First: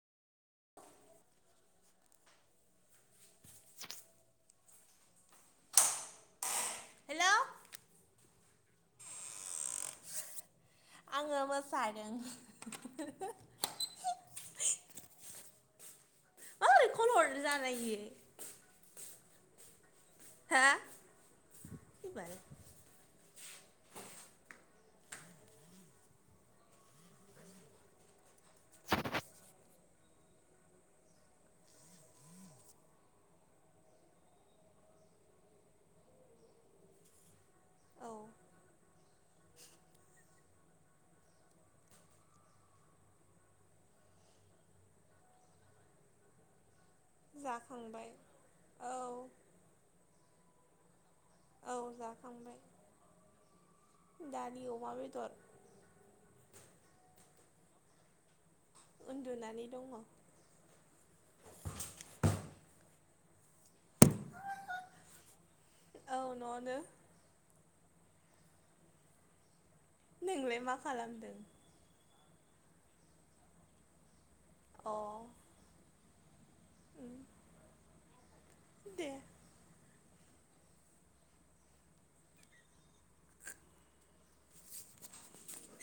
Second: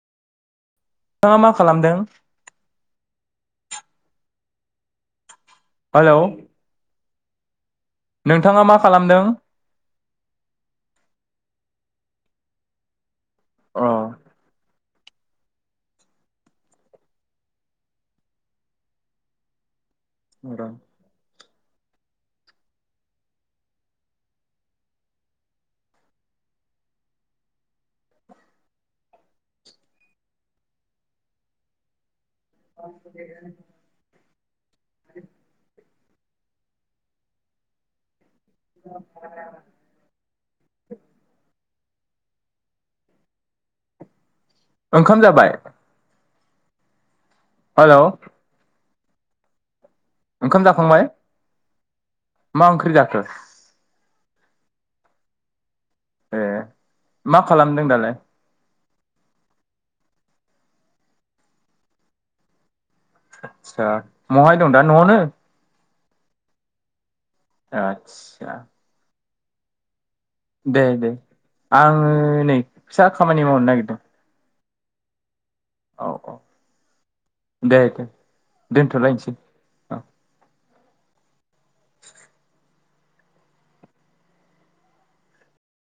नोंथाङा मा खालामदों? हेलौ हेलौ नोंथाङा मा खालामदों? आङो मोसाहैदों हिहि। उम ओ खल हरनो जानाय हियो हा? फैबाय बुजिया आरो औ माने ओंखाम जाबाय? हेलौ जाखांबाय औ। ओंखाम जाखांबाय? औ जाखां मा ओंख्रि जाखो? दालि अमा बेदर। ए मा खालामदों दालाय? उन्दुनानै दङ। आदसा बहाय दं दा न'आवनो? औ न'आवनो। आतसा। नोंलाय मा दे दे खालामदों आङो नै फिसा खामानि मावनो नागिरदों। अ। औ औ उम दे दे दोन्थ'लायनोसै।